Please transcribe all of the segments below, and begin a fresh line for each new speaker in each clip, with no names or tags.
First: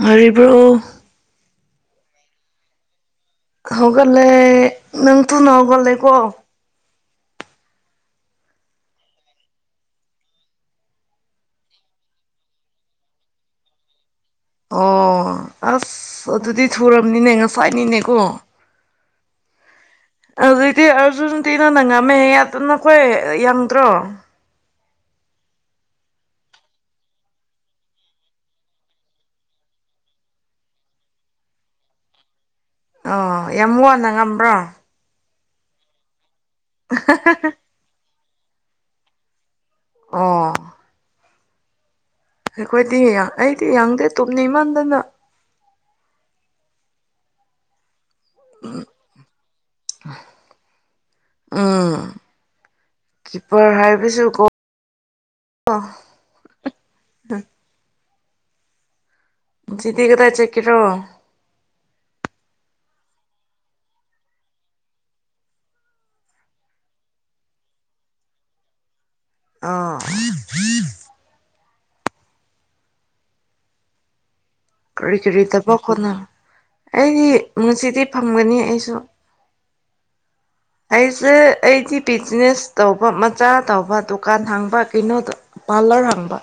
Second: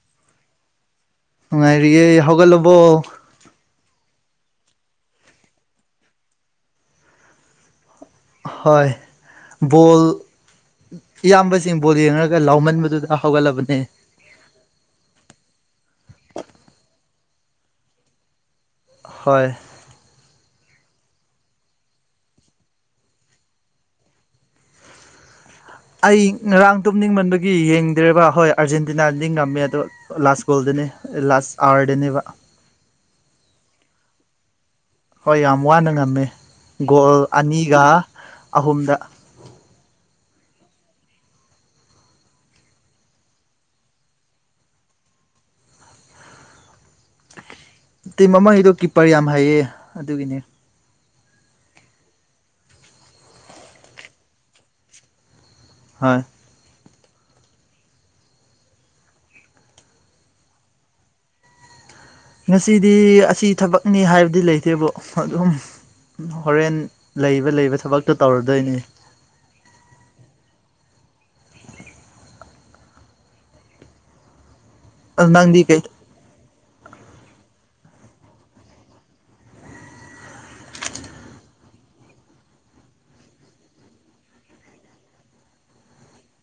ꯉꯥꯏꯔꯤꯕ꯭ꯔꯣ
ꯅꯨꯡꯉꯥꯏꯔꯤꯌꯦ ꯍꯧꯒꯠꯂꯕꯣ
ꯍꯧꯒꯠꯂꯦ ꯅꯪ ꯊꯨꯅ ꯍꯧꯒꯠꯂꯦꯀꯣ
ꯍꯣꯏ ꯕꯣꯜ ꯏꯌꯥꯝꯕꯁꯤꯡ ꯕꯣꯜ ꯌꯦꯡꯔꯒ ꯂꯥꯎꯃꯟꯕꯗꯨꯗ ꯍꯧꯒꯠꯂꯕꯅꯦ
ꯑꯣ ꯑꯁ ꯑꯗꯨꯗꯤ ꯊꯨꯔꯝꯅꯤꯅꯦ ꯉꯁꯥꯏꯅꯤꯅꯦꯀꯣ
ꯍꯣꯏ
ꯑꯖꯤꯛꯇꯤ ꯑꯥꯔꯖꯨꯟꯇꯤꯅꯥꯅ ꯉꯝꯃꯦ ꯍꯥꯏꯌꯦ ꯑꯗꯨ ꯅꯈꯣꯏ ꯌꯡꯗ꯭ꯔꯣ
ꯑꯩ ꯉꯔꯥꯡ ꯇꯨꯝꯅꯤꯡꯃꯟꯕꯒꯤ ꯌꯦꯡꯗ꯭ꯔꯦꯕ ꯍꯣꯏ ꯑꯥꯔꯖꯦꯟꯇꯤꯅꯥꯗꯤ ꯉꯝꯃꯦ ꯑꯗꯣ ꯂꯥꯁ ꯒꯣꯜꯗꯅꯤ ꯂꯥꯁ ꯑꯋꯥꯔꯗꯅꯦꯕ
ꯑꯣ ꯌꯥꯝ ꯋꯥꯅ ꯉꯝꯕ꯭ꯔꯣ
ꯍꯣꯏ ꯌꯥꯝ ꯋꯥꯅ ꯉꯝꯃꯦ ꯒꯣꯜ ꯑꯅꯤꯒ ꯑꯍꯨꯝꯗ
ꯑꯣ ꯑꯩꯈꯣꯏꯗꯤ ꯑꯩꯗꯤ ꯌꯥꯡꯗꯦ ꯇꯨꯝꯅꯤꯡꯃꯟꯗꯅ
ꯇꯤꯝ ꯑꯃꯒꯤꯗꯣ ꯀꯤꯞꯄ꯭ꯔ ꯌꯥꯝ ꯍꯩꯌꯦ ꯑꯗꯨꯒꯤꯅꯦ
ꯎꯝ ꯀꯤꯄ꯭ꯔ ꯍꯥꯏꯕꯖꯨ ꯒꯣꯜ
ꯍꯣꯏ
ꯍꯧꯖꯤꯛꯇꯤ ꯀꯗꯥꯏ ꯆꯠꯀꯦꯔꯣ
ꯉꯁꯤꯗꯤ ꯑꯁꯤ ꯊꯕꯛꯅꯤ ꯍꯥꯏꯕꯗꯤ ꯂꯩꯇꯦꯕꯣ ꯑꯗꯨꯝ ꯍꯣꯔꯦꯟ ꯂꯩꯕ ꯂꯩꯕ ꯊꯕꯛꯇꯣ ꯇꯧꯔꯗꯣꯏꯅꯤ
ꯑꯥ ꯀꯔꯤ
ꯑꯗꯨ
ꯀꯔꯤ
ꯅꯪꯗꯤ
ꯇꯕꯛ
ꯀꯩ
ꯈꯣꯠꯅ ꯑꯩꯗꯤ ꯉꯁꯤꯗꯤ ꯐꯝꯒꯅꯤ ꯑꯩꯁꯨ ꯑꯩꯁꯦ ꯑꯩꯗꯤ ꯄꯤꯖꯤꯅꯦꯁ ꯇꯧꯕ ꯃꯆꯥ ꯇꯧꯕ ꯗꯨꯀꯥꯟ ꯍꯥꯡꯕ ꯀꯩꯅꯣꯗꯣ ꯄꯥꯂ꯭ꯔ ꯍꯡꯕ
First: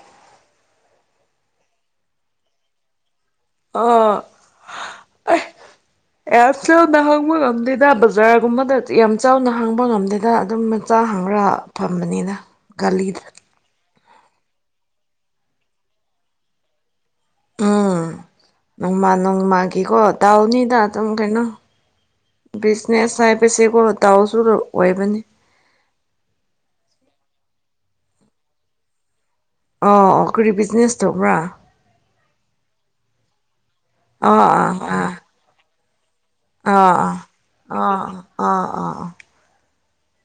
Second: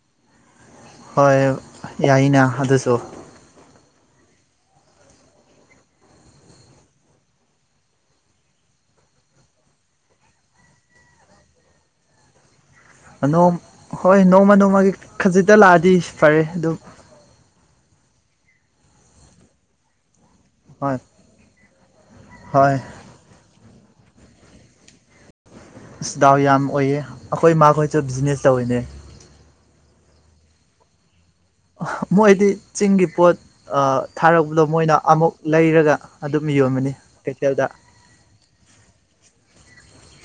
ꯍꯣꯏ ꯌꯥꯏꯅ ꯑꯗꯨꯁꯨ
ꯑꯣ ꯑꯦ ꯌꯥꯝ ꯆꯥꯎꯅ ꯍꯥꯡꯕ ꯉꯝꯗꯦꯗ ꯕꯖꯥꯔꯒꯨꯝꯕꯗ ꯌꯥꯝ ꯆꯥꯎꯅ ꯍꯥꯡꯕ ꯉꯝꯗꯦꯗ ꯑꯗꯨꯝ ꯆꯥ ꯍꯥꯡꯔꯒ ꯐꯝꯕꯅꯤꯗ ꯒꯂꯤ
ꯑꯅꯣꯝ ꯍꯣꯏ ꯅꯣꯡꯃ ꯅꯣꯡꯃꯒꯤ ꯈꯖꯤꯛꯇ ꯂꯥꯛꯑꯗꯤ ꯐꯔꯦ ꯑꯗꯨꯝ
ꯎꯝ ꯅꯣꯡꯃꯥ ꯅꯣꯡꯃꯒꯤꯀꯣ ꯗꯥꯎꯅꯤ ꯑꯗ
ꯍꯣꯏ
ꯑꯗꯨꯝ ꯀꯩꯅꯣ
ꯍꯣꯏ
ꯕꯤꯖꯤꯅꯦꯁ ꯍꯥꯏꯕꯁꯦꯀꯣ ꯗꯥꯎꯁꯨꯔꯨ ꯑꯣꯏꯕꯅꯤ
ꯑꯁ ꯗꯥꯎ ꯌꯥꯝ ꯑꯣꯏꯌꯦ ꯑꯈꯣꯏ ꯃꯥ ꯈꯣꯏꯁꯨ ꯕꯤꯖꯤꯅꯦꯁ ꯇꯧꯋꯤꯅꯦ
ꯑꯣ ꯀꯔꯤ ꯕꯤꯖꯤꯅꯦꯁ ꯇꯧꯕ꯭ꯔꯥ
ꯃꯣꯏꯗꯤ ꯆꯤꯡꯒꯤ ꯄꯣꯠ ꯑ ꯊꯥꯔꯛꯄꯗꯣ
ꯑꯥ
ꯃꯣꯏꯅ
ꯑꯥ
ꯑꯃꯨꯛ ꯂꯩꯔꯒ ꯑꯗꯨꯝ
ꯑꯥ
ꯌꯣꯟꯕꯅꯤ
ꯑꯥ
ꯀꯩꯊꯦꯜꯗ
ꯑꯥ ꯑꯥ ꯑꯥ ꯑꯥ ꯑꯥ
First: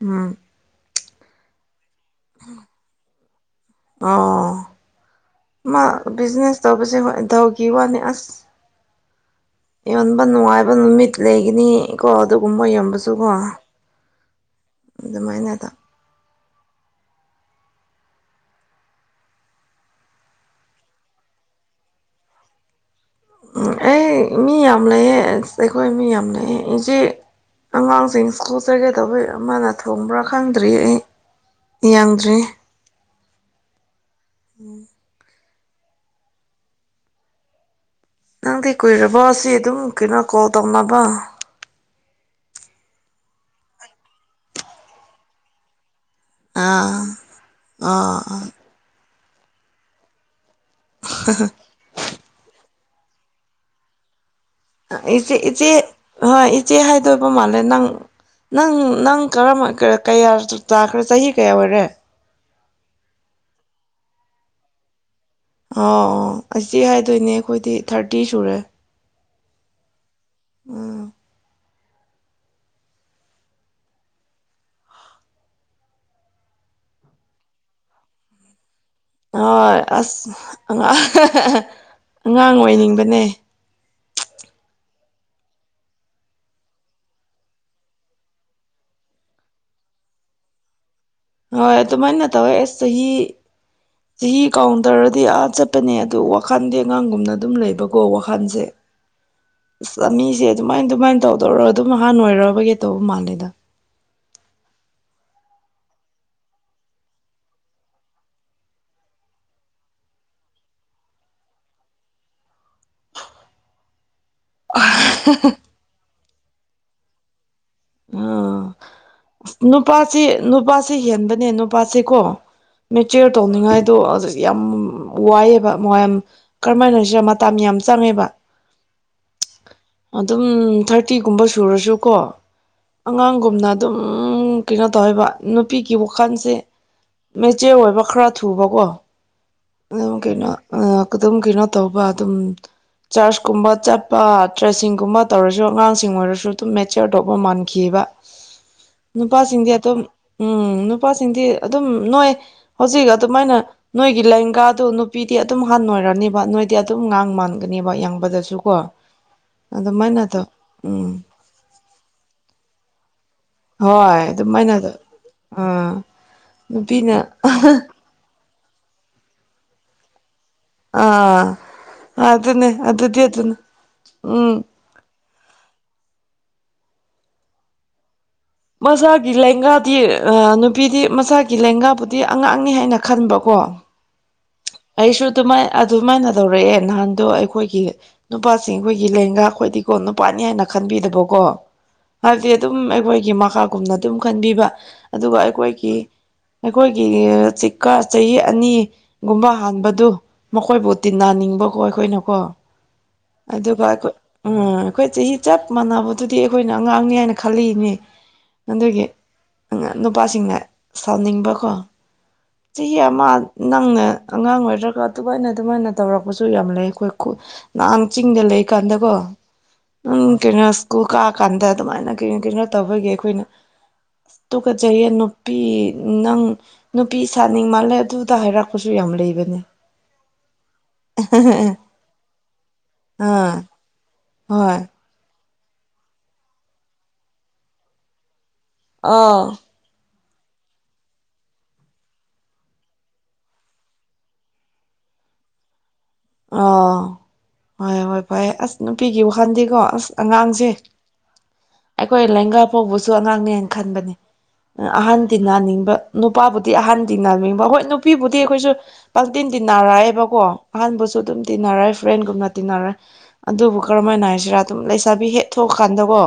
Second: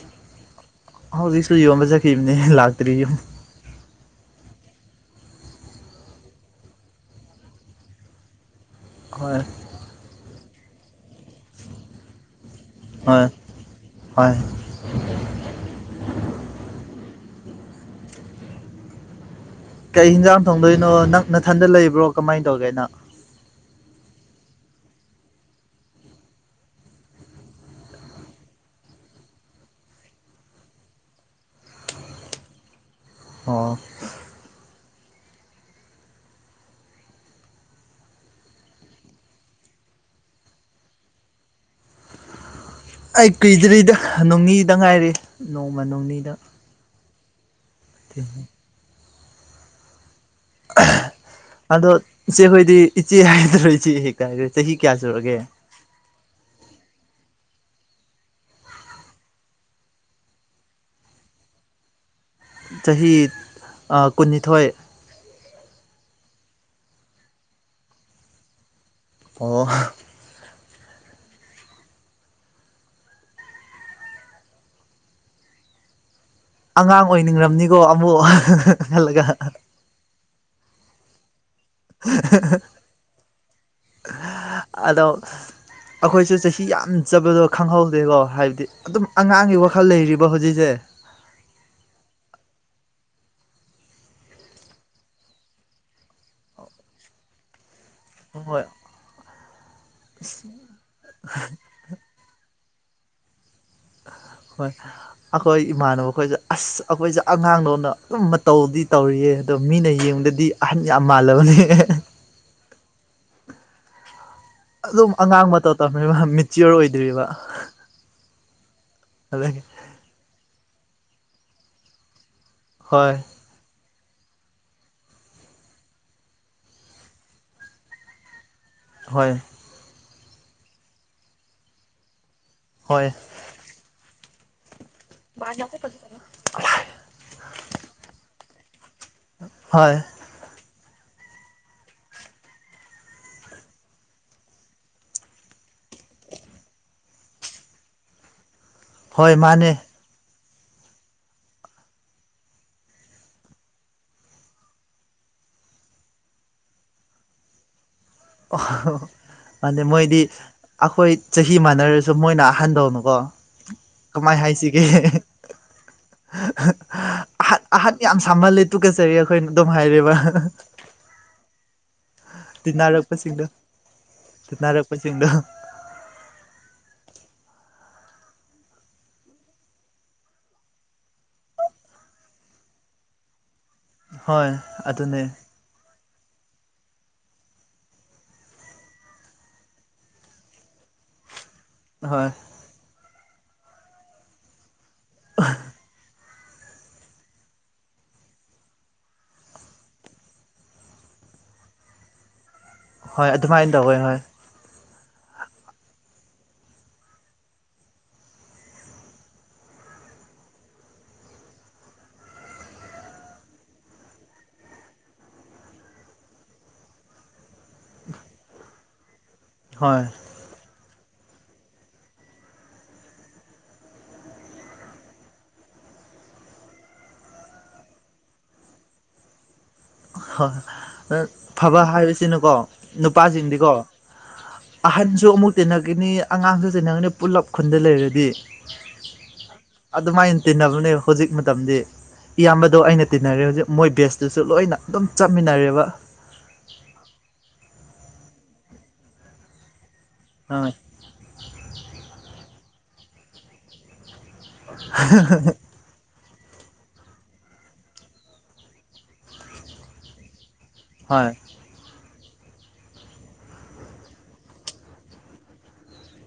ꯎꯝ
ꯍꯧꯖꯤꯛꯁꯨ ꯌꯣꯟꯕ ꯆꯠꯈꯤꯕꯅꯦ ꯂꯥꯛꯇ꯭ꯔꯤ ꯌꯨꯝ
ꯑꯣ ꯑꯃꯥ ꯕꯤꯖꯤꯅꯦꯁ ꯇꯧꯕꯁꯦ ꯍꯣꯏ ꯗꯥꯎꯒꯤ ꯋꯥꯅꯦ ꯑꯁ
ꯍꯣꯏ
ꯌꯣꯟꯕ ꯅꯨꯡꯉꯥꯏꯕ ꯅꯨꯃꯤꯠ ꯂꯩꯒꯅꯤ ꯀꯣ ꯑꯗꯨꯒꯨꯝꯕ ꯌꯝ
ꯍꯣꯏ
ꯕꯁꯨꯀꯣ
ꯍꯣꯏ
ꯑꯗꯨꯃꯥꯏꯅꯗ
ꯀꯩ ꯍꯤꯟꯖꯥꯡ ꯊꯣꯡꯗꯣꯏꯅꯣ ꯅꯛ ꯅꯊꯟꯗ ꯂꯩꯕ꯭ꯔꯣ ꯀꯃꯥꯏ ꯇꯧꯒꯦ ꯅꯪ
ꯑꯩ ꯃꯤ ꯌꯥꯝ ꯂꯩꯑꯦ ꯑꯁ ꯑꯩꯈꯣꯏ ꯃꯤ ꯌꯥꯝ ꯂꯩꯑꯦ ꯏꯆꯦ ꯑꯉꯥꯡꯁꯤꯡ ꯁ꯭ꯀꯨꯜ ꯆꯠꯀꯗꯧꯕꯩ ꯑꯃꯅ ꯊꯣꯡꯕ꯭ꯔꯥ ꯈꯪꯗ꯭ꯔꯤ ꯑꯩ ꯌꯥꯡꯗ꯭ꯔꯤ
ꯑꯥ
ꯅꯪꯗꯤ ꯀꯨꯏꯔꯕꯣ ꯑꯁꯤ ꯑꯗꯨꯝ ꯀꯩꯅꯣ ꯀꯣꯜ ꯇꯧꯅꯕ
ꯑꯩ ꯀꯨꯏꯗ꯭ꯔꯤꯗ ꯅꯣꯡꯅꯤꯗ ꯉꯥꯏꯔꯤ ꯅꯣꯡꯃ ꯅꯣꯡꯅꯤꯗ
ꯑꯥ ꯑꯣꯥ
ꯑ
ꯍ
ꯑꯗꯣ ꯏꯆꯦ ꯑꯩꯈꯣꯏꯗꯤ ꯏꯆꯦ ꯍꯥꯏꯗ꯭ꯔꯣ ꯏꯆꯦ ꯍꯦꯛꯇ ꯍꯥꯏꯈꯦ ꯆꯍꯤ ꯀꯌꯥ
ꯑꯥ ꯏꯆꯦ
ꯆꯨꯔꯒꯦ
ꯏꯆꯦ ꯍꯣꯏ ꯏꯆꯦ ꯍꯥꯏꯗꯣꯏꯕ ꯃꯥꯜꯂꯦ ꯅꯪ ꯅꯪ ꯅꯪ ꯀꯔ ꯀꯌꯥ ꯇꯥꯈ꯭ꯔꯦ ꯆꯍꯤ ꯀꯌꯥ ꯑꯣꯏꯔꯦ
ꯆꯍꯤ ꯀꯨꯟꯅꯤꯊꯣꯏ
ꯑꯥꯎ ꯑꯁꯤ ꯍꯥꯏꯗꯣꯏꯅꯦ ꯑꯩꯈꯣꯏꯗꯤ ꯊꯥꯔꯇꯤ ꯁꯨꯔꯦ
ꯑꯣ
ꯎꯝ
ꯑꯉꯥꯡ ꯑꯣꯏꯅꯤꯡ꯭ꯔꯝꯅꯤꯀꯣ ꯑꯃꯨꯛ ꯈꯜꯂꯒ
ꯍꯣꯏ ꯑꯁ ꯍ
ꯑꯗꯣ ꯑꯩꯈꯣꯏꯁꯨ ꯆꯍꯤ ꯌꯥꯝ ꯆꯕꯗꯣ ꯈꯪꯍꯧꯗꯦꯀꯣ ꯍꯥꯏꯕꯗꯤ ꯑꯗꯨꯝ ꯑꯉꯥꯡꯒꯤ ꯋꯥꯈꯜ ꯂꯩꯔꯤꯕ ꯍꯧꯖꯤꯛꯁꯦ
ꯍꯣꯏ ꯑꯗꯨꯃꯥꯏꯅ ꯇꯧꯋꯦ ꯑꯦꯁ ꯆꯍꯤ ꯆꯍꯤ ꯀꯥꯎꯟꯇꯔꯗꯤ ꯑꯥ ꯆꯠꯄꯅꯦ ꯑꯗꯨ ꯋꯥꯈꯜꯗꯤ ꯑꯉꯥꯡꯒꯨꯝꯅ ꯑꯗꯨꯝ ꯂꯩꯕ ꯀꯣ ꯋꯥꯈꯜꯁꯦ
ꯍꯣꯏ
ꯑ ꯆꯥ ꯃꯤꯁꯦ ꯑꯗꯨꯃꯥꯏ ꯑꯗꯨꯃꯥꯏꯅ ꯇꯧꯗꯧꯔ ꯑꯗꯨꯝ ꯅꯍꯥꯟ ꯑꯣꯏꯔꯛꯑꯔꯕꯒꯦ ꯇꯧꯕ ꯃꯥꯜꯂꯦꯗ
ꯍꯣꯏ ꯑꯩꯈꯣꯏ ꯏꯃꯥꯟꯅꯕ ꯈꯣꯏꯁꯦ ꯑꯁ ꯑꯩꯈꯣꯏꯁꯦ ꯑꯉꯥꯡꯗꯣꯅ ꯑꯗꯨꯝ ꯃꯇꯧꯗꯤ ꯇꯧꯔꯤꯌꯦꯅ ꯑꯗꯣ ꯃꯤꯅ ꯌꯦꯡꯕꯗꯗꯤ ꯑꯍꯟ ꯌꯥꯝ ꯃꯥꯜꯂꯕꯅꯦ ꯑꯗꯨꯝ ꯑꯉꯥꯡ ꯃꯇꯧ ꯇꯝꯃꯤꯕ ꯃꯦꯆꯤꯌꯣꯔ ꯑꯣꯏꯗ꯭ꯔꯤꯕ
ꯑꯥ
ꯑꯗꯒꯤ
ꯅꯨꯄꯥꯁꯤ ꯅꯨꯄꯥꯁꯤ ꯍꯦꯟꯕꯅꯦ ꯅꯨꯄꯥꯁꯤꯀꯣ
ꯍꯣꯏ
ꯃꯦꯆ ꯇꯧꯅꯤꯡꯉꯥꯏꯗꯣ ꯌꯥꯝ ꯋꯥꯏꯑꯦꯕ ꯃꯌꯥꯝ ꯀꯔꯝꯍꯥꯏꯅꯔꯤꯁꯤꯔ ꯃꯇꯝ ꯌꯥꯝ ꯆꯪꯉꯦꯕ
ꯍꯣꯏ
ꯑꯗꯨꯝ ꯊꯥꯔꯇꯤꯒꯨꯝꯕ ꯁꯨꯔꯁꯨꯀꯣ
ꯍꯣꯏ
ꯑꯉꯥꯡꯒꯨꯝꯅ ꯎ ꯀꯩꯅꯣ ꯇꯧꯋꯦꯕ ꯅꯨꯄꯤꯒꯤ ꯋꯥꯈꯜꯁꯦ ꯃꯦꯆꯦ ꯑꯣꯏꯕ ꯈꯔ ꯊꯨꯕꯀꯣ
ꯍꯣꯏ
ꯑꯗꯨ ꯀꯩꯅꯣ ꯑꯗꯨꯝ ꯀꯩꯅꯣ ꯇꯧꯕ ꯑꯗꯨꯝ ꯆꯔꯁꯀꯨꯝꯕ ꯆꯠꯄ ꯇ꯭ꯔꯦꯁꯤꯡꯒꯨꯝꯕ ꯇꯧꯔꯁꯨ ꯑꯉꯥꯡꯁꯤꯡ ꯑꯣꯏꯔꯁꯨ ꯑꯗꯨꯝ ꯃꯦꯆꯤꯌꯔ ꯇꯧꯕ ꯃꯥꯟꯈꯤꯕ
ꯍꯣꯏ ꯃꯥꯅꯦ
ꯅꯨꯄꯥꯁꯤꯡꯗꯤ ꯑꯗꯨꯝ ꯎꯝ ꯅꯨꯄꯥꯁꯤꯡꯗꯤ ꯑꯗꯨꯝ ꯅꯣꯏ ꯍꯧꯖꯤꯛ ꯑꯗꯨꯃꯥꯏꯅ ꯅꯣꯏꯒꯤ ꯂꯦꯡꯒꯥꯗꯨꯣ ꯅꯨꯄꯤꯗꯤ ꯑꯗꯨꯝ ꯍꯥꯟꯣꯏꯔꯅꯤꯕ ꯅꯣꯏꯗꯤ ꯑꯗꯨꯝ ꯉꯥꯡ ꯃꯥꯟꯒꯅꯦꯕ ꯌꯥꯡꯕꯗꯁꯨ ꯀꯣ
ꯃꯅꯤ ꯃꯣꯏꯗꯤ
ꯑꯗꯨꯃꯥꯏꯅ ꯇꯧ
ꯑꯩꯈꯣꯏ
ꯎꯝ
ꯆꯍꯤ ꯃꯥꯟꯅꯔꯁꯨ ꯃꯣꯏꯅ ꯑꯍꯥꯟꯕꯗꯧꯅꯨꯀꯣ
ꯍꯣꯏ ꯑꯗꯨꯃꯥꯏꯅꯗ ꯑꯥ ꯅꯨꯄꯤꯅ
ꯑꯍꯟ ꯑꯍꯟ ꯌꯥꯝ ꯁꯥꯃꯜꯂꯦ ꯇꯨꯀꯠꯆꯔꯤ ꯑꯩꯈꯣꯏꯅ ꯑꯗꯨꯝ ꯍꯥꯏꯔꯔꯤꯕ
ꯑ ꯑꯗꯨ ꯑꯗꯨꯦ ꯑꯗꯤ ꯑꯗꯨꯅ ꯎꯝ
ꯄꯆꯗ
ꯃꯆꯥꯒꯤ ꯂꯦꯡꯒꯥꯗꯤ ꯅꯨꯄꯤꯗꯤ ꯃꯆꯥꯒꯤ ꯂꯦꯡꯒꯥꯕꯨꯗꯤ ꯑꯉꯥꯡꯅꯤ ꯍꯥꯏꯅ ꯈꯟꯕꯀꯣ
ꯍꯣꯏ ꯑꯗꯨꯅꯦ
ꯑꯩꯁꯨ ꯑꯗꯨꯃꯥꯏ ꯑꯗꯨꯃꯥꯏꯅ ꯇꯧꯔꯛꯑꯦ ꯅꯍꯥꯟꯗꯣ ꯑꯩꯈꯣꯏꯒꯤ ꯅꯨꯄꯥꯁꯤꯡ ꯑꯩꯈꯣꯏꯒꯤ ꯂꯦꯡꯉꯥꯛ ꯑꯩꯈꯣꯏꯗꯤꯀꯣ ꯅꯨꯄꯥꯅꯤ ꯍꯥꯏꯅ ꯈꯟꯕꯤꯗꯕꯀꯣ
ꯍꯣꯏ
ꯍꯥꯏꯕꯗꯤ ꯑꯗꯨꯝ ꯑꯩꯈꯣꯏꯒꯤ ꯃꯈꯥꯒꯨꯝꯅ ꯑꯗꯨꯝ ꯈꯟꯕꯤꯕ ꯑꯗꯨꯒ ꯑꯩꯈꯣꯏꯒꯤ ꯑꯩꯈꯣꯏꯒꯤ ꯆꯤꯀꯥ ꯆꯍꯤ ꯑꯅꯤ ꯒꯨꯝꯕ ꯍꯥꯟꯕꯗꯨ ꯃꯈꯣꯏꯕꯨ ꯇꯤꯟꯅꯅꯤꯡꯕꯀꯣ ꯑꯩꯈꯣꯏꯅꯀꯣ
ꯍꯣꯏ
ꯑꯗꯨ
ꯑꯗꯨꯃꯥꯏꯅ ꯇꯧꯋꯦ
ꯑꯗꯨ ꯄ
ꯍꯣꯏ
ꯎꯝ ꯑꯩꯈꯣꯏ ꯆꯍꯤ ꯆꯞ ꯃꯥꯟꯅꯕꯗꯨꯗꯤ ꯑꯩꯈꯣꯏꯅ ꯑꯉꯥꯡꯅꯤ ꯍꯥꯏꯅ ꯈꯜꯂꯤꯅꯦ ꯑꯗꯨꯒꯤ ꯑꯉꯥꯝ ꯅꯨꯄꯥꯁꯤꯡꯅ ꯁꯥꯎꯅꯤꯡꯕꯀꯣ ꯆꯍꯤ ꯑꯃ ꯅꯪꯅ ꯑꯉꯥꯡ ꯑꯣꯏꯔꯒ ꯑꯗꯨꯃꯥꯏꯅ ꯑꯗꯨꯃꯥꯏꯅ ꯇꯧꯔꯛꯄꯁꯨ ꯌꯥꯝ ꯂꯩ ꯑꯩꯈꯣꯏ ꯈꯨ ꯅꯍꯥꯟ ꯆꯤꯡꯗ ꯂꯩꯀꯥꯟꯗꯀꯣ
ꯍꯣꯏ
ꯎꯝ ꯀꯩꯅꯣ ꯁ꯭ꯀꯨꯜ ꯀꯥꯀꯥꯟꯗ ꯑꯗꯨꯃꯥꯏꯅ ꯀꯩꯅꯣ ꯀꯩꯅꯣ ꯇꯧꯕꯒꯤ ꯑꯩꯈꯣꯏꯅ ꯇꯨꯀꯠꯆꯩꯌꯦ ꯅꯨꯄꯤ ꯅꯪ ꯅꯨꯄꯤ ꯁꯥꯅꯤꯡ ꯃꯜꯂꯦ ꯑꯗꯨꯗ ꯍꯥꯏꯔꯛꯄꯁꯨ ꯁꯨ ꯌꯥꯝ ꯂꯩꯕꯅꯦ
ꯍꯣꯏ ꯑ ꯐꯕ ꯍꯥꯏꯕꯁꯤꯅꯀꯣ
ꯑꯥ
ꯅꯨꯄꯥꯁꯤꯡꯗꯤꯀꯣ
ꯍꯣꯏ
ꯑꯍꯟꯁꯨ ꯑꯃꯨꯛ ꯇꯤꯟꯅꯈꯤꯅꯤ ꯑꯉꯥꯡꯁꯨ ꯇꯤꯟꯅꯒꯅꯤ ꯄꯨꯂꯞ ꯈꯨꯟꯗ ꯂꯩꯔꯗꯤ
ꯑꯥ
ꯑꯗꯨꯃꯥꯏꯅ ꯇꯤꯟꯅꯕꯅꯦ ꯍꯧꯖꯤꯛ ꯃꯇꯝꯗꯤ ꯏꯌꯥꯝꯕꯗꯣ ꯑꯩꯅ ꯇꯤꯟꯅꯔꯦ ꯍꯧꯖꯤꯛ ꯃꯣꯏ ꯕꯦꯁꯇꯨꯁꯨ ꯂꯣꯏꯅ ꯑꯗꯨꯝ ꯆꯠꯃꯤꯟꯅꯔꯦꯕ
ꯑꯣ ꯍꯣꯏ ꯍꯣꯏ ꯐꯩꯌꯦ ꯑꯁ ꯅꯨꯄꯤꯒꯤ ꯋꯥꯈꯜꯗꯤꯀꯣ ꯑꯁ
ꯑ
ꯑꯉꯥꯡꯁꯦ ꯑꯩꯈꯣꯏ ꯂꯦꯡꯒꯥ ꯐꯥꯎꯕꯁꯨ ꯑꯉꯥꯡꯅꯦꯅ ꯈꯟꯕꯅꯤ ꯑꯍꯟ ꯇꯤꯟꯅꯅꯤꯡꯕ ꯅꯨꯄꯥꯕꯨꯗꯤ ꯑꯍꯟ ꯇꯤꯟꯅꯥꯅꯤꯡꯕ ꯍꯣꯏ ꯅꯨꯄꯤꯕꯨꯗꯤ ꯑꯩꯈꯣꯏꯁꯨ ꯄꯡꯇꯤꯟ ꯇꯤꯟꯅꯥꯔꯛꯑꯦꯕꯀꯣ ꯑꯍꯟꯕꯨꯁꯨ
ꯍꯣꯏ
ꯑꯗꯨꯝ ꯇꯤꯟꯅꯔꯦ ꯐ꯭ꯔꯦꯟꯒꯨꯝꯅ ꯇꯤꯟꯅꯔꯦ ꯑꯗꯨꯕꯨ ꯀꯔꯝꯃꯥꯏꯅ ꯍꯥꯏꯁꯤꯔꯥ ꯑꯗꯨꯝ ꯂꯩꯁꯥꯕꯤ ꯍꯦꯛ ꯊꯣꯛꯀꯥꯟꯗꯀꯣ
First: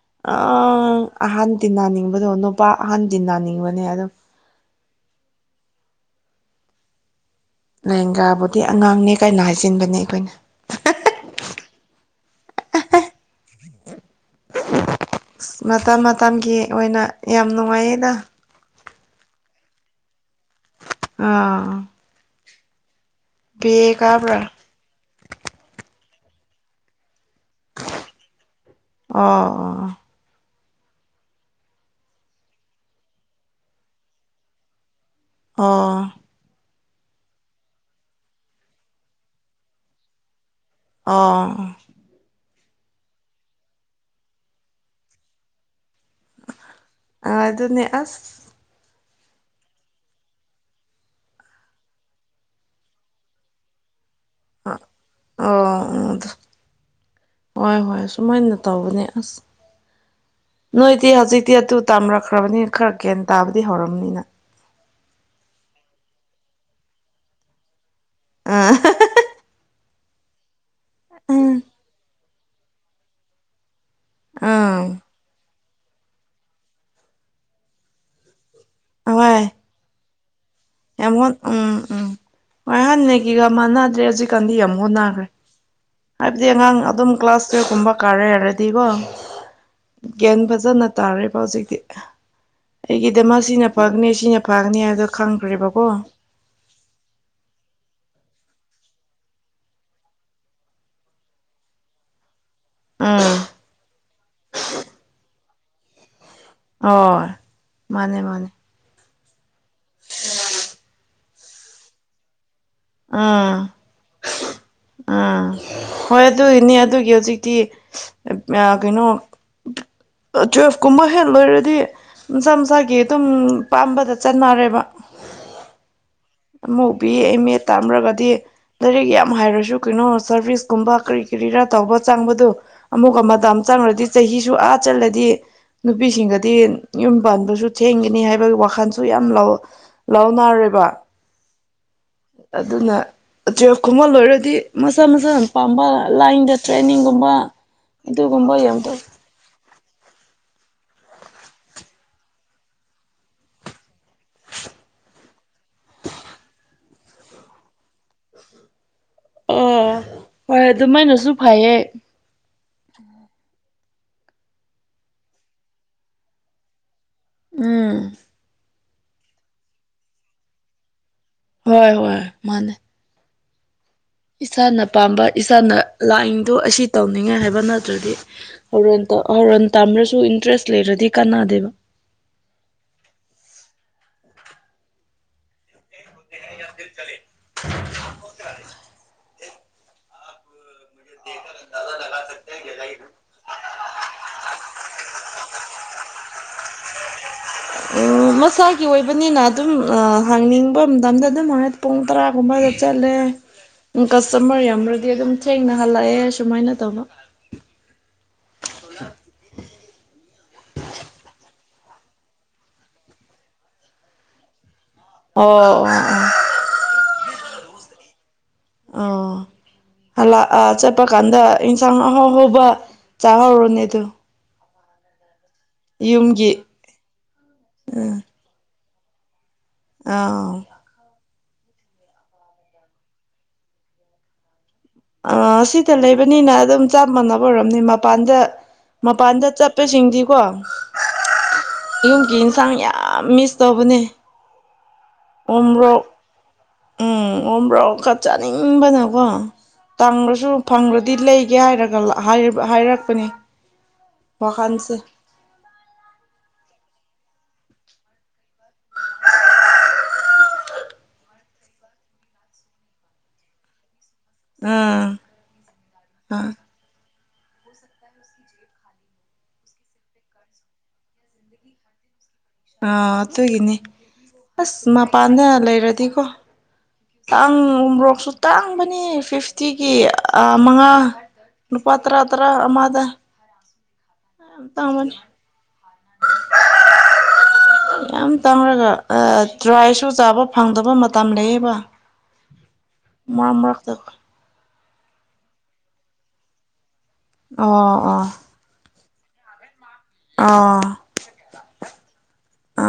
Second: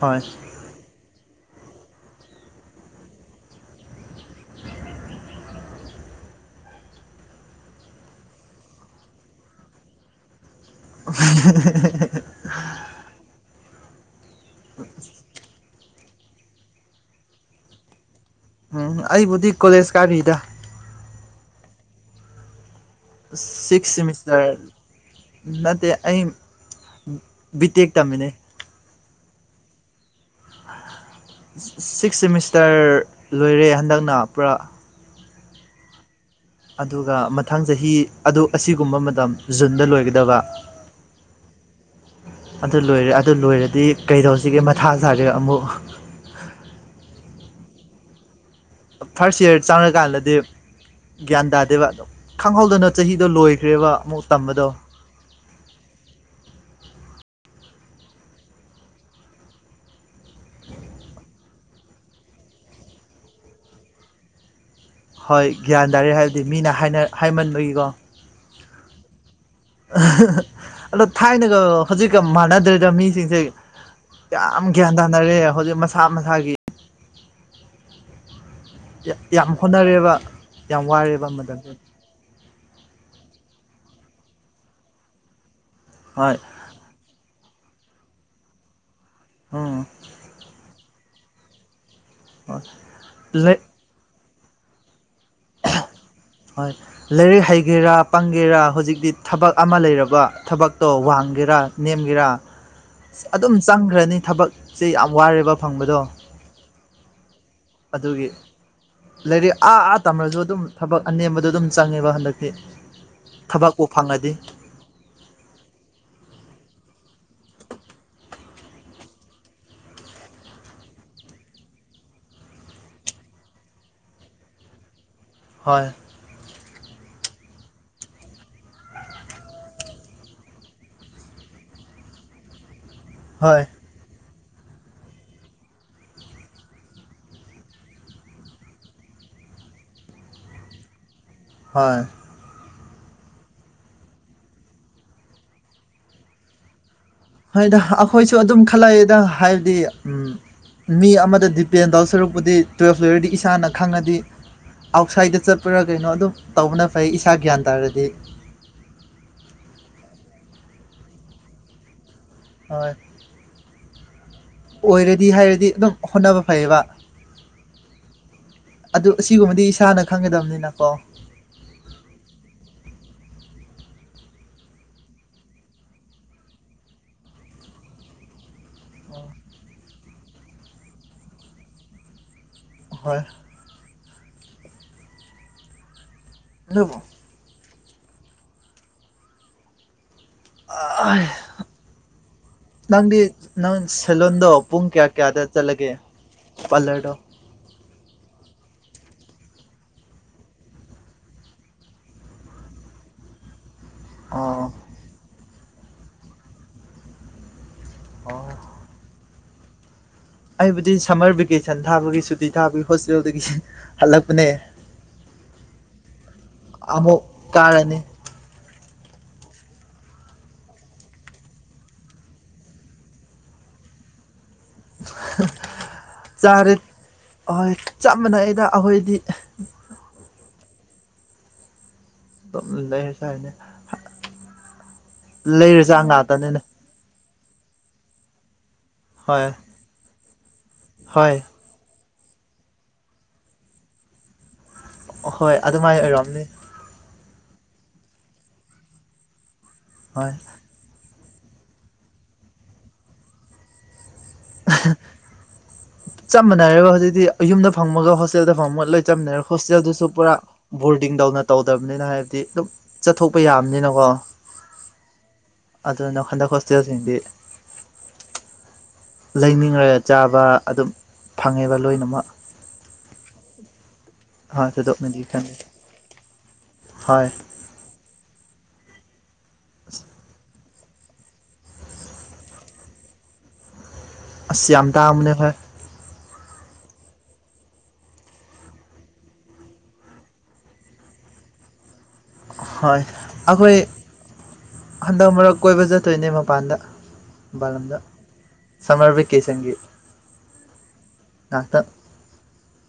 ꯍꯣꯏ
ꯑꯥ ꯑꯍꯟ ꯇꯤꯟꯅꯅꯤꯡꯕꯗꯣ ꯅꯨꯄꯥ ꯑꯍꯟ ꯇꯤꯟꯅꯅꯤꯡꯕꯅꯦ ꯑꯗꯨꯝ ꯂꯦꯡꯒꯥꯕꯨꯗꯤ ꯑꯉꯥꯡꯅꯦ ꯀꯥꯏꯅ ꯍꯥꯏꯖꯤꯟꯕꯅꯦ ꯑꯩꯈꯣꯏꯅ
[unintelligible]
ꯑꯁ ꯃꯇꯝ ꯃꯇꯝꯒꯤ ꯑꯣꯏꯅ ꯌꯥꯝ ꯅꯨꯡꯉꯥꯏꯌꯦꯗ
ꯎꯝ ꯑꯩꯕꯨꯗꯤ ꯀꯣꯂꯦꯖ ꯀꯥꯔꯤꯗ
ꯑꯥ
ꯑꯁ
ꯕꯤ ꯑꯦ
ꯁꯤꯛꯁ
ꯀꯥꯕ꯭ꯔꯥ
ꯁꯤꯃꯤꯁꯇꯔ ꯅꯠꯇꯦ ꯑꯩ ꯕꯤꯇꯦꯛ ꯇꯝꯃꯤꯅꯦ
ꯑꯣ ꯑꯣ ꯑꯣ
ꯁꯤꯛꯁ ꯁꯦꯃꯤꯁꯇꯔ ꯂꯣꯏꯔꯦ ꯍꯟꯗꯛꯅ ꯄꯨꯔꯥ
ꯑꯣ
ꯑꯗꯨꯒ ꯃꯊꯪ ꯆꯍꯤ ꯑꯗꯨ ꯑꯁꯤꯒꯨꯝꯕ ꯃꯇꯝ ꯖꯨꯟꯗ ꯂꯣꯏꯒꯗꯕ
ꯑꯥꯎ ꯑꯣ
ꯑꯗꯨ ꯂꯣꯏꯔꯦ ꯑꯗꯨ ꯂꯣꯏꯔꯗꯤ ꯀꯩꯗꯧꯁꯤꯒꯦ ꯃꯊꯥ ꯁꯥꯔꯦ ꯑꯃꯨꯛ
ꯑ ꯑꯗꯨꯅꯦ ꯑꯁ
ꯐꯥꯔꯁ ꯏꯌꯥꯔ ꯆꯪꯔꯀꯥꯟꯗꯗꯤ ꯒ꯭ꯌꯥꯟ ꯇꯥꯗꯦꯕ ꯈꯪꯍꯧꯗꯅ ꯆꯍꯤꯗꯣ ꯂꯣꯏꯈ꯭ꯔꯦꯕ ꯑꯃꯨꯛ ꯇꯝꯕꯗꯣ
ꯑꯣ ꯑꯗ ꯍꯣꯏ ꯍꯣꯏ ꯁꯨꯃꯥꯏꯅ ꯇꯧꯕꯅꯦ ꯑꯁ ꯅꯣꯏꯗꯤ ꯍꯧꯖꯤꯛꯇꯤ ꯑꯗꯨ ꯇꯝꯔꯛꯈ꯭ꯔꯕꯅꯤꯅ ꯈꯔ ꯒꯌꯥꯟ ꯇꯥꯕꯗꯤ ꯍꯧꯔꯝꯃꯅꯤ ꯅꯪ
ꯍꯣꯏ ꯒ꯭ꯌꯥꯟ ꯇꯥꯔꯦ ꯍꯥꯏꯕꯗꯤ ꯃꯤꯅ ꯍꯥꯏꯅ ꯍꯥꯏꯃꯟꯕꯒꯤꯀꯣ
ꯑꯥ ꯍ ꯍꯥ ꯍꯥ ꯍ
ꯑꯍ ꯍ ꯑꯗꯣ ꯊꯥꯏꯅꯒ
ꯎꯝ
ꯍꯧꯖꯤꯛꯀ ꯃꯥꯟꯅꯗ꯭ꯔꯦꯗ ꯃꯤꯁꯤꯡꯁꯦ ꯌꯥꯝ ꯒ꯭ꯌꯥꯟ
ꯎꯝ
ꯇꯥꯅꯔꯦ ꯍꯧꯖꯤꯛ ꯃꯁꯥ ꯃꯁꯥꯒꯤ ꯌꯥ
ꯍꯣꯏ
ꯌꯥꯝ ꯍꯣꯠꯅꯔꯦꯕ
ꯌꯥꯝ
ꯋꯥꯔꯦꯕ
ꯍꯣꯟ ꯎꯝ
ꯃꯇꯝꯁꯦ
ꯎꯝ ꯃꯣꯏ ꯍꯥꯟꯅꯒꯤꯒ ꯃꯥꯟꯅꯗ꯭ꯔꯦ ꯍꯧꯖꯤꯛꯀꯥꯟꯗꯤ ꯌꯥꯝ ꯍꯣꯠꯅꯈ꯭ꯔꯦ
ꯍꯣꯏ
ꯍꯥꯏꯕꯗꯤ ꯑꯉꯥꯡ ꯑꯗꯨꯝ ꯀ꯭ꯂꯥꯁ ꯇꯨꯌꯦꯜꯞ ꯀꯨꯝꯕ ꯀꯥꯔꯦ ꯍꯥꯏꯔꯗꯤꯀꯣ
ꯎꯝ
ꯒ꯭ꯌꯥꯟ ꯐꯖꯅ ꯇꯥꯔꯦꯕ ꯍꯧꯖꯤꯛꯇꯤ ꯑꯩꯒꯤꯗꯃꯛ
ꯍꯣꯏ
ꯁꯤꯅ ꯐꯒꯅꯦ ꯁꯤꯅ ꯐꯒꯅꯤ ꯍꯥꯏꯕꯗꯣ ꯈꯪꯈ꯭ꯔꯦꯕꯀꯣ
ꯍꯣꯏ ꯂꯥꯏꯔꯤꯛ ꯍꯩꯒꯦꯔꯥ ꯄꯪꯒꯦꯔꯥ ꯍꯧꯖꯤꯛꯇꯤ ꯊꯕꯛ ꯑꯃ ꯂꯩꯔꯕ ꯊꯕꯛꯇꯣ ꯋꯥꯡꯒꯦꯔꯥ ꯅꯦꯝꯒꯦꯔꯥ
[unintelligible]
ꯑꯗꯨꯝ ꯆꯪꯈ꯭ꯔꯅꯤ ꯊꯕꯛꯁꯦ ꯌꯥꯝ ꯋꯥꯔꯦꯕ ꯐꯪꯕꯗꯣ
ꯑꯣ ꯃꯥꯅꯦ
ꯑꯗꯨꯒꯤ
ꯃꯥꯅꯦ
ꯂꯥꯏꯔꯤꯛ ꯑꯥ ꯑꯥ ꯇꯝꯃꯔꯁꯨ ꯑꯗꯨꯝ ꯊꯕꯛ ꯑꯅꯦꯝꯕꯗꯣ ꯑꯗꯨꯝ ꯆꯪꯉꯦꯕ ꯍꯟꯗꯛꯇꯤ
ꯑꯥ
ꯊꯕꯛꯄꯨ ꯐꯪꯉꯗꯤ
ꯑꯥ ꯍꯣꯏ ꯑꯗꯨꯒꯤꯅꯤ ꯑꯗꯨꯒꯤ ꯍꯧꯖꯤꯛꯇꯤ ꯀꯩꯅꯣ ꯇꯨꯋꯜꯐ ꯀꯨꯝꯕ ꯍꯦꯟ ꯂꯣꯏꯔꯗꯤ ꯃꯁꯥ ꯃꯁꯥꯒꯤ ꯑꯗꯨꯝ ꯄꯥꯝꯕꯗ ꯆꯠꯅꯔꯦꯕ
ꯍꯣꯏ
ꯑꯃ ꯎꯕꯤ ꯑꯦꯝ ꯑꯦ ꯇꯥꯝ꯭ꯔꯒꯗꯤ ꯂꯥꯏꯏꯔꯤꯛ ꯌꯥꯝ ꯍꯥꯏꯔꯁꯨ ꯀꯩꯅꯣ ꯁꯔꯚꯤꯁꯀꯨꯝꯕ ꯀꯔꯤ ꯀꯔꯤꯔꯥ ꯇꯧꯕ ꯆꯪꯕꯗꯣ ꯑꯃꯨꯛꯀ
ꯍꯣꯏ
ꯃꯇꯝ ꯆꯪꯉꯨꯔꯗꯤ ꯆꯍꯤꯁꯨ ꯑꯥ ꯆꯜꯂꯗꯤ ꯅꯨꯄꯤꯁꯤꯡꯒꯗꯤ ꯌꯨꯝ ꯄꯥꯟꯕꯁꯨ ꯊꯦꯡꯒꯅꯤ ꯍꯥꯏꯕꯒꯤ ꯋꯥꯈꯜꯁꯨ ꯌꯥꯝ ꯂꯧꯋ ꯂꯥꯎ ꯅꯥꯔꯦꯔꯕ
ꯍꯣꯏ
ꯑꯗꯨꯅ ꯇ꯭ꯔꯞ ꯈꯨꯝꯍꯜ ꯂꯣꯏꯔꯗꯤ ꯃꯁꯥ ꯃꯁꯥꯅ ꯄꯥꯝꯕ ꯂꯥꯏꯟꯗ ꯇ꯭ꯔꯦꯟꯅꯤꯡꯒꯨꯝꯕ
ꯍꯣꯏꯗ ꯑꯩꯈꯣꯏꯁꯨ ꯑꯗꯨꯝ ꯈꯜꯂꯛꯑꯦꯗ ꯍꯥꯏꯕꯗꯤ ꯃꯤ ꯑꯃꯗ ꯗꯤꯄꯦꯟ ꯇꯧ ꯁꯔꯨꯛꯄꯨꯗꯤ ꯇꯨꯌꯦꯜꯐ ꯂꯩꯣꯏꯔꯗꯤ ꯏꯁꯥꯅ ꯈꯪꯉꯗꯤ ꯑꯥꯎꯠꯁꯥꯏꯗ ꯆꯠꯄ꯭ꯔꯥ ꯀꯩꯅꯣ ꯑꯗꯨꯝ ꯇꯧꯕꯅ ꯐꯩ ꯏꯁꯥ ꯒ꯭ꯌꯥꯟ ꯇꯥꯔꯗꯤ
ꯑꯣ ꯍꯣꯏ ꯑꯗꯨꯃꯥꯏꯅꯁꯨ ꯐꯩꯌꯦ
ꯍꯣꯏ ꯑꯣꯏꯔꯗꯤ ꯍꯥꯏꯔꯗꯤ ꯑꯗꯨꯝ ꯍꯣꯠꯅꯕ ꯐꯩꯌꯦꯕ
ꯎꯝ
ꯑꯗꯨ ꯑꯁꯤꯒꯨꯝꯕꯗꯤ ꯏꯁꯥꯅ ꯈꯪꯒꯗꯕꯅꯤꯅꯀꯣ
ꯍꯣꯏ ꯍꯣꯏ ꯃꯥꯅꯦ ꯏꯁꯥꯅ ꯄꯥꯝꯕ ꯏꯁꯥꯅ ꯂꯥꯛꯅꯤꯡꯗꯣ ꯑꯁꯤ ꯇꯧꯅꯤꯡꯉꯦ ꯍꯥꯏꯕ ꯅꯠꯇ꯭ꯔꯗꯤ ꯍꯣꯔꯦꯟ ꯍꯣꯔꯣꯟ ꯇꯝꯃ꯭ꯔꯁꯨ ꯏꯟꯇꯔꯦꯁ ꯂꯩꯔꯗꯤ ꯀꯥꯟꯅꯥꯗꯦꯕ
ꯍꯣꯏ
ꯐꯔ
ꯑꯗꯨꯕꯨ
ꯆꯂ
ꯅꯪꯗꯤ ꯅꯪ ꯁꯦꯂꯣꯟꯗꯣ ꯄꯨꯡ ꯀꯌꯥ ꯀꯌꯥꯗ ꯆꯠꯂꯒꯦ ꯄꯥꯔꯂꯔꯗꯣ
ꯎꯝ ꯃꯁꯥꯒꯤ ꯑꯣꯏꯕꯅꯤꯅ ꯑꯗꯨꯝ ꯍꯥꯡꯅꯤꯡꯕ ꯃꯇꯝꯗ ꯑꯗꯨꯝ ꯍꯥꯏꯔ ꯄꯨꯡ ꯇꯔꯥꯒꯨꯝꯕꯗ ꯆꯠꯂꯦ
ꯑꯣ
ꯀꯁꯇꯃꯔ ꯌꯥꯝ꯭ꯔꯗꯤ ꯑꯗꯨꯝ ꯊꯦꯡꯅ ꯍꯜꯂꯛꯑꯦ ꯁꯨꯃꯥꯏꯅ ꯇꯧꯕ
ꯑꯣ ꯑꯩꯕꯨꯗꯤ ꯁꯝꯃꯔ ꯚꯦꯀꯦꯁꯟ ꯊꯥꯕꯒꯤ ꯁꯨꯇꯤ ꯊꯥꯕꯒꯤ ꯍꯣꯁꯇꯦꯜꯗꯒꯤ ꯍꯜꯂꯛꯄꯅꯦ
ꯑꯣ ꯑꯣ
ꯑꯃꯨꯛ ꯀꯥꯔꯅꯤ
ꯑꯣ ꯂꯥꯛꯑ ꯆꯠꯄ ꯀꯥꯟꯗ ꯌꯦꯟꯁꯥꯡ ꯑꯍꯥꯎ ꯍꯧꯕ ꯆꯥꯍꯧꯔꯨꯅꯦ ꯑꯗꯨꯣ ꯌꯨꯝꯒꯤ
ꯆꯥꯔꯦ ꯑꯍꯣꯏ ꯆꯞ ꯃꯥꯟꯅꯩꯗ ꯑꯩꯈꯣꯏꯗꯤ
ꯑ
ꯂꯩꯁꯥꯏꯅꯦ
ꯑ ꯁꯤꯇ ꯂꯩꯕꯅꯤꯅ ꯑꯗꯨꯝ ꯆꯞ ꯃꯥꯟꯅꯕ ꯑꯣꯏꯔꯔꯕꯅꯤ ꯃꯄꯥꯟꯗ ꯃꯄꯥꯟꯗ
ꯍꯣꯏ
ꯆꯠꯄꯁꯤꯡꯗꯤꯀꯣ
ꯍꯣꯏ
ꯌꯨꯝꯒꯤ ꯌꯦꯟꯁꯥꯡ ꯌꯥꯝ ꯃꯤꯁ ꯇꯧꯕꯅꯦ
ꯑꯍꯣꯏ ꯑꯗꯨꯃꯥꯏꯅ
ꯎꯣꯔꯣꯛ
ꯑꯣꯏꯔꯣꯑꯝꯅꯦ
ꯎꯝ ꯑꯣꯝꯕ꯭ꯔꯣ ꯈ ꯆꯥꯅꯤꯡꯕꯅꯀꯣ
ꯍꯣꯏ
ꯇꯥꯡꯈꯁꯨ ꯐꯪꯈ꯭ꯔꯗꯤ ꯂꯩꯒꯦ ꯍꯥꯏꯔꯒ ꯍꯥꯏꯔꯛꯄꯅꯦ ꯋꯥꯈꯜꯁꯦ [unintelligible]
ꯆꯞ ꯃꯥꯟꯅꯔꯦꯕ ꯍꯧꯖꯤꯛꯇꯤ ꯌꯨꯝꯗ ꯐꯪꯕꯒ ꯍꯣꯁꯇꯦꯜꯗ ꯐꯪꯕꯒ ꯂꯣꯏ ꯆꯞ ꯃꯥꯟꯅꯔꯦ ꯍꯣꯁꯇꯦꯜꯗꯨꯁꯨ ꯄꯨꯔꯥ ꯕꯣꯔꯗꯤꯡꯗꯧꯅ ꯇꯧꯗꯕꯅꯤꯅ ꯍꯥꯏꯕꯗꯤ ꯑꯗꯨꯝ ꯆꯠꯊꯣꯛꯄ ꯌꯥꯕꯅꯤꯅꯀꯣ
ꯑꯥ
ꯑꯗꯨꯅ ꯍꯟꯈꯛ
ꯑꯥ
ꯍꯣꯁꯇꯦꯜꯁꯤꯡꯗꯤ
[unintelligible]
ꯂꯩꯅꯤꯡꯉꯒ ꯆꯥꯕ ꯑꯗꯨꯝ ꯐꯪꯉꯦꯕ ꯂꯣꯏꯅꯃꯛ
ꯑ ꯑꯗꯨꯒꯤꯅꯤ
ꯍꯣꯏ
ꯑꯁ
ꯊꯣꯏꯗꯣꯛꯅꯗꯤ
ꯃꯄꯥꯟꯗ
ꯈꯟꯗꯦ
ꯂꯩꯔꯗꯤꯀꯣ
ꯍꯣꯏ
ꯇꯥꯡ ꯎꯃꯨꯔꯣꯛꯁꯨ ꯇꯥꯡꯕꯅꯤ ꯐꯤꯞꯇꯤꯒꯤ ꯃꯉꯥ ꯂꯨꯄꯥ ꯇꯔꯥ ꯇꯔꯥ ꯑꯃꯗ
ꯑꯁ ꯌꯥꯝ ꯇꯡꯕꯅꯦꯍꯦ
ꯌꯥꯝ ꯇꯥꯡꯉꯒ ꯗ꯭ꯔꯥꯏꯁꯨ ꯆꯥꯕ ꯐꯪꯗꯕ ꯃꯇꯝ ꯂꯩꯌꯦꯕ
ꯍꯣꯏ
ꯃꯔꯛ
ꯑꯩꯈꯣꯏ
ꯃꯔꯛꯇ
ꯍꯟꯗꯛ ꯃꯔꯛ ꯀꯣꯏꯕ ꯆꯠꯇꯣꯏꯅꯦ ꯃꯄꯥꯟꯗ
ꯑꯣ
ꯃꯄꯥꯟꯂꯝꯗ
ꯑꯣ
ꯁꯝꯃꯔ ꯕꯦꯀꯦꯁꯟꯒꯤ
ꯑꯣ
ꯉꯥꯛꯇ
ꯑ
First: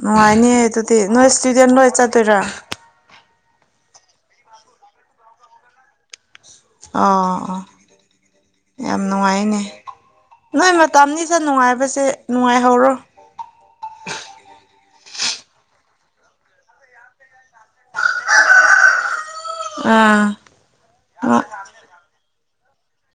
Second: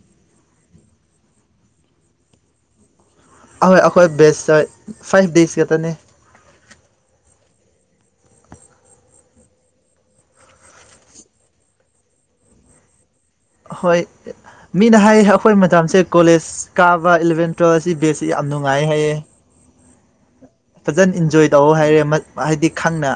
ꯅꯨꯡꯉꯥꯏꯅꯤꯌꯦ ꯑꯗꯨꯗꯤ ꯅꯣꯏ ꯏꯁꯇꯨꯗꯦꯟ ꯂꯣꯏ ꯆꯠꯇꯣꯏꯔꯥ
ꯑꯍꯣꯏ ꯑꯩꯈꯣꯏ ꯕꯦꯁꯇ ꯍꯣꯏ ꯑꯩꯈꯣꯏ ꯗꯦꯖ ꯈꯛꯇꯅꯦ
ꯑꯥ ꯑꯥ ꯌꯥꯝ ꯅꯨꯡꯉꯥꯏꯅꯦ ꯅꯣꯏ ꯃꯇꯝꯅꯤꯁꯗ ꯅꯨꯡꯉꯥꯏꯕꯁꯦ ꯅꯨꯡꯉꯥꯏꯍꯧꯔꯣ
ꯍꯣꯏ ꯃꯤꯅ ꯍꯥꯏꯌꯦ ꯑꯩꯈꯣꯏ ꯃꯇꯝꯁꯦ ꯀꯣꯂꯦꯖ ꯀꯥꯕ ꯏꯂꯚꯦꯟ ꯇꯨꯋꯦꯜꯞꯁꯤ ꯕꯦꯁꯁꯤ ꯌꯥꯝ ꯅꯨꯡꯉꯥꯏ ꯍꯥꯏꯌꯦ
ꯑꯥ
ꯐꯖꯅ ꯏꯟꯖꯣꯏ ꯇꯧꯑꯣ ꯍꯥꯏꯔꯦ ꯍꯥꯏꯗꯤ ꯈꯪꯅ